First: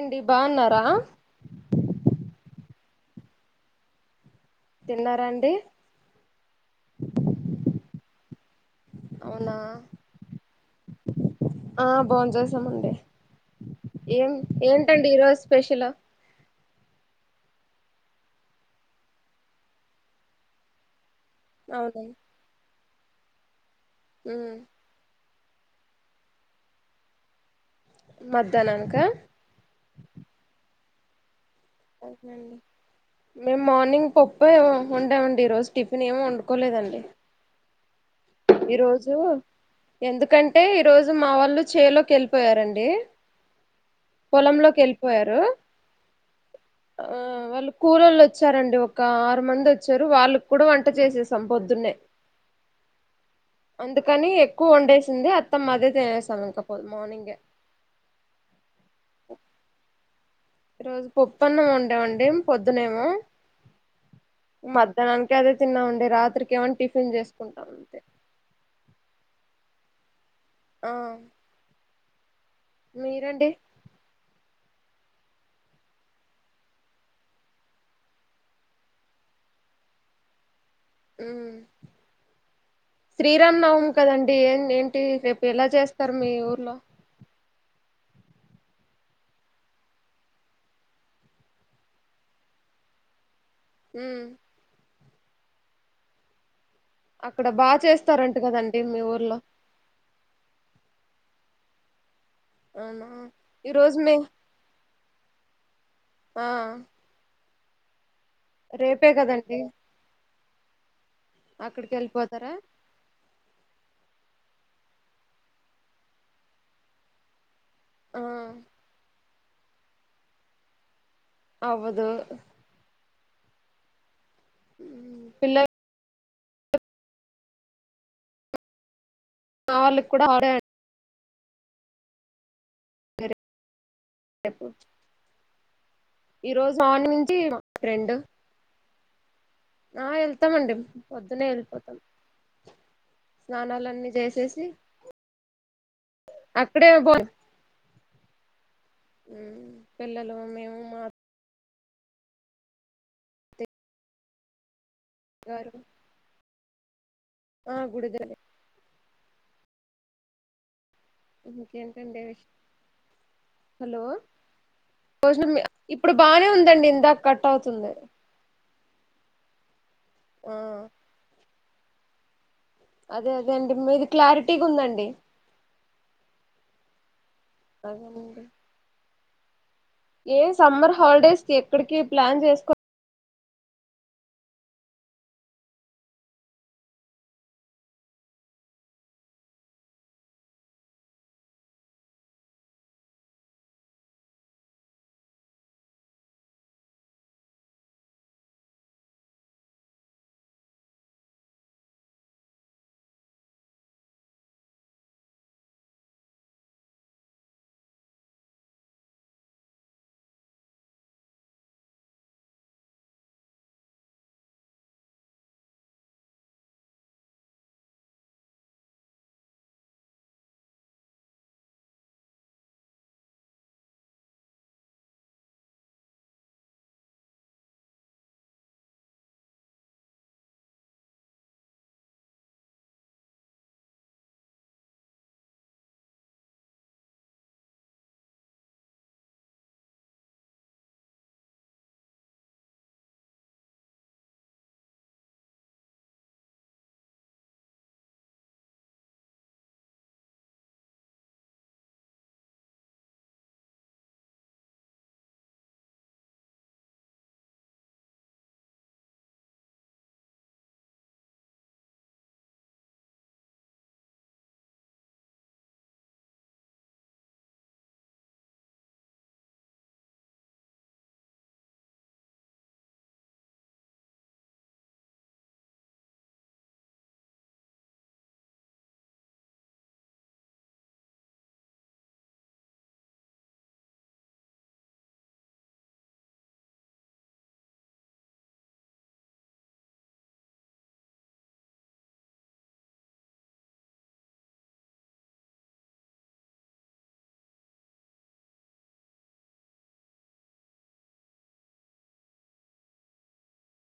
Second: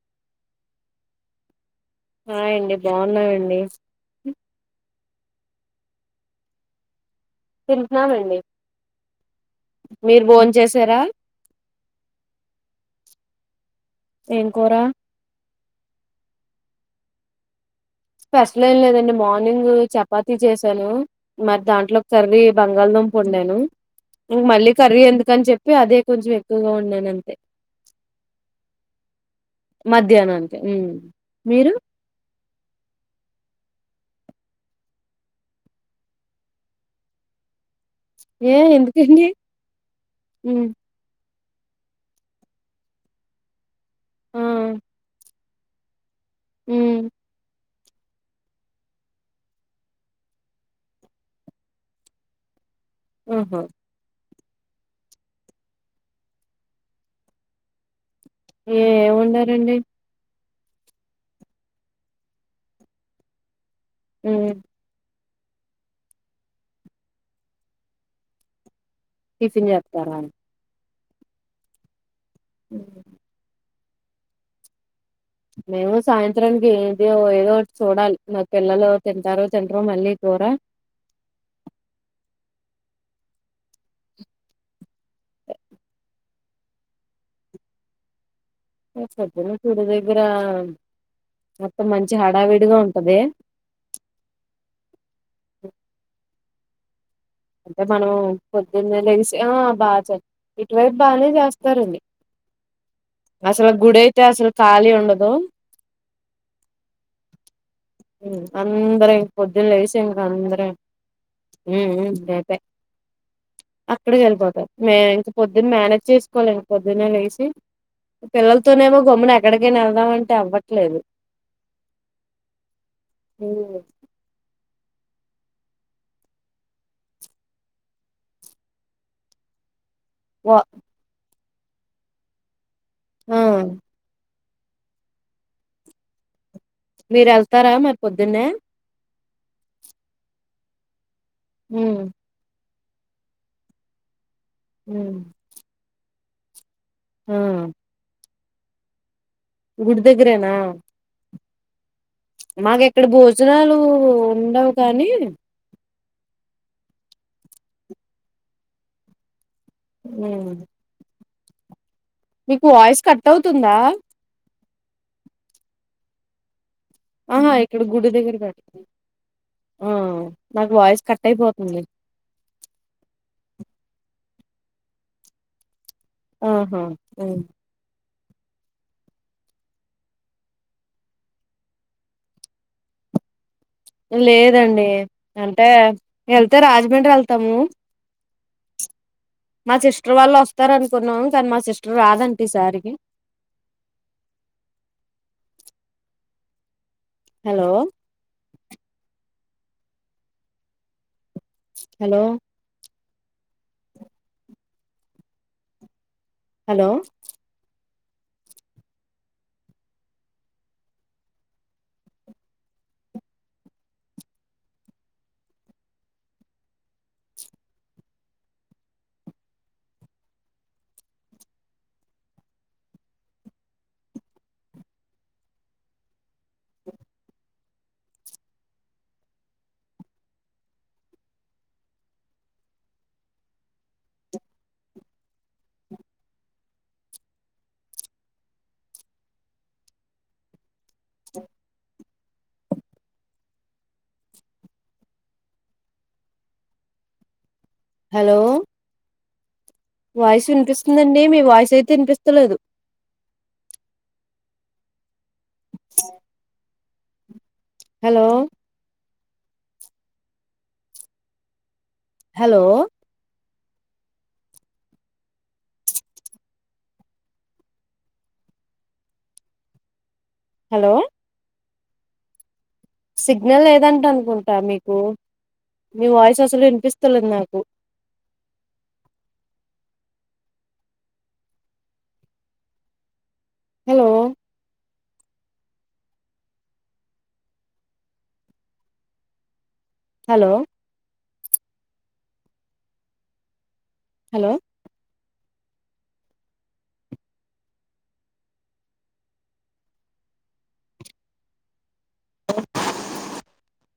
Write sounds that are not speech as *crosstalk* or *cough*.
ఏండి బాగున్నారా హాయ్ అండి బాగున్నా అండి తిన్నారా అండి తింటున్నామండి అవునా మీరు భోన్ చేసారా ఆ భోం చేసామండి ఏం ఏంటండి ఈ రోజు స్పెషలు స్పెషల్ ఏం లేదండి మార్నింగ్ చపాతీ చేసాను మరి అవును దాంట్లోకి కర్రీ బంగ లదుంప వండాను ఇంక మళ్ళీ కర్రీ ఎందు కని చెప్పి అదే కొంచెం ఎక్కువగా వండాను అంతే మధ్యాహ్నానికా మధ్యాహ్నానికి హ్మ్ మీరు మేము మార్నింగ్ పప్పు ఏమో వండామండి ఈరోజు టిఫిన్ ఏం వండుకోలేదండి ఏ ఈ రోజు ఎందుకండి ఎందుకంటే ఉమ్ ఈరోజు మా వాళ్ళు ళ్ళు చేలోకి వెళ్ళిపోయారండి ఆ పొలంలోకి వెళ్ళిపోయారు ఆ ఉమ్ వాళ్ళ కూలొల్లు వచ్చారండి ఒక ఆరు మంది వచ్చారు వాళ్ళక్కూడా వంట చేసేసాం పొద్దున్నే. ఆహా అందుకని క్కువ వండేసింది అత్తమ్మ అదే తినేసాం ఇంక మార్నింగే ఏం వండారండి ఈ రోజు పప్పన్నం వండామండి పొద్దునేేమో ఉమ్ మద్దానం కే అడుగుతున్నామండి రాత్రికి ఏమన్నా టిఫిన్ చేసుకుంటాం అంతే టిఫిన్ చేత్తారా ఆ మీరండి మేమూ సాయంత్రానికి ఏదో ఏదో ఓటి చూడాలి నా పిల్లలు తింటారో తినరో మళ్ళీ కూర హ్మ్ శ్రీరాం నవమి కదండి ఏమ్ ఏంటి రేపు ఎలా చేస్తారు మీ ఊర్లో *unintelligible* దగ్గర మొత్తం మంచి హడావిడిగా ఉంటది. హ్మ్ అక్కడ బాగా అంటే మనం చేస్తారంట కదండి పొద్దున్న మీ లేసి ఊర్లో ఆ బాగా ఇటువైపు బాగానే చేస్తాం స్తా రండి అవునా అసలు ఈ రోజు గుడి మే అయితే అసలు ఖాళీ ఉండదు ఆ హ్మ్ రేపే అందరం ఇంక కదండి పొద్దున్ లెగ్స్ ఇంక అందరు హ్మ్ అక్కడికి వెళ్ళిపోత్ అయ్పోయి అక్కడికి వెళ్ళిపోతారు మే ఇంత పొద్దున్న మేనేజ్ చేసుకోలేం పొద్దున్నే లెగ్సి ఆ పిల్లల్తోనే ఏమో గమ్మునే ఏక్కడికైన వెళ్దామ్ అంటే అవ్వట్లేదు అవ్వదు హ్మ్ పిల్లల్ మావాళ్లి ఇప్ కూడా ఆడే వా ఆ *unintelligible* మార్నింగ్ మీరు నుంచి మా వెళ్తారా మరి ఫ్రెండ్ పొద్దున్నే ఆ వెళ్తామండి పొద్దునే ఉమ్ వెళ్ళిపోతాం స్నానాలన్నీ చేసేసి హ్మ్ అ ఇప్పుడే బోన్ గుడి దగ్గరేనా మేము మా అత్త మాకెక్కడ భోజనాలు ఉండవ్ కానీ గారు ఆ గుడిగన్నే ఉం ఇంకె మీకు వాయిస్ కట్ అవుతుందా భోజనం ఇప్పుడు బానే ఉందండి ఇందాక కట్ ఆహా ఇక్కడ అవుతుంది గుడి దగ్గర పెట్ ఆ ఆ నాకు వాయిస్ కట్ అయిపో తుంది అదే అదే అండి మీది క్లారిటీగుందండి ఆహా ఉ నండి ఏ సమ్మర్ హాలిడేస్కి ఎక్కడికి ప్లాన్ చేసుకో లేదండి అంటే వెళ్తే రాజమండ్రి వెళ్తాము మా సిస్టర్ వాళ్ళు వస్తారు అనుకున్నాము కానీ మా సిస్టర్ రాదంట ఈసారికి hello hello hello hello voice వినిపిస్తుందండి మీ వాయిసు అయితే వినిపిస్తలేదు హలో హలో హలో సిగ్నల్ లేదంట అనుకుంటా మీకు మీ వాయిస్ అసలు వినిపిస్తులేదు నాకు హలో హలో హలో *inaudible*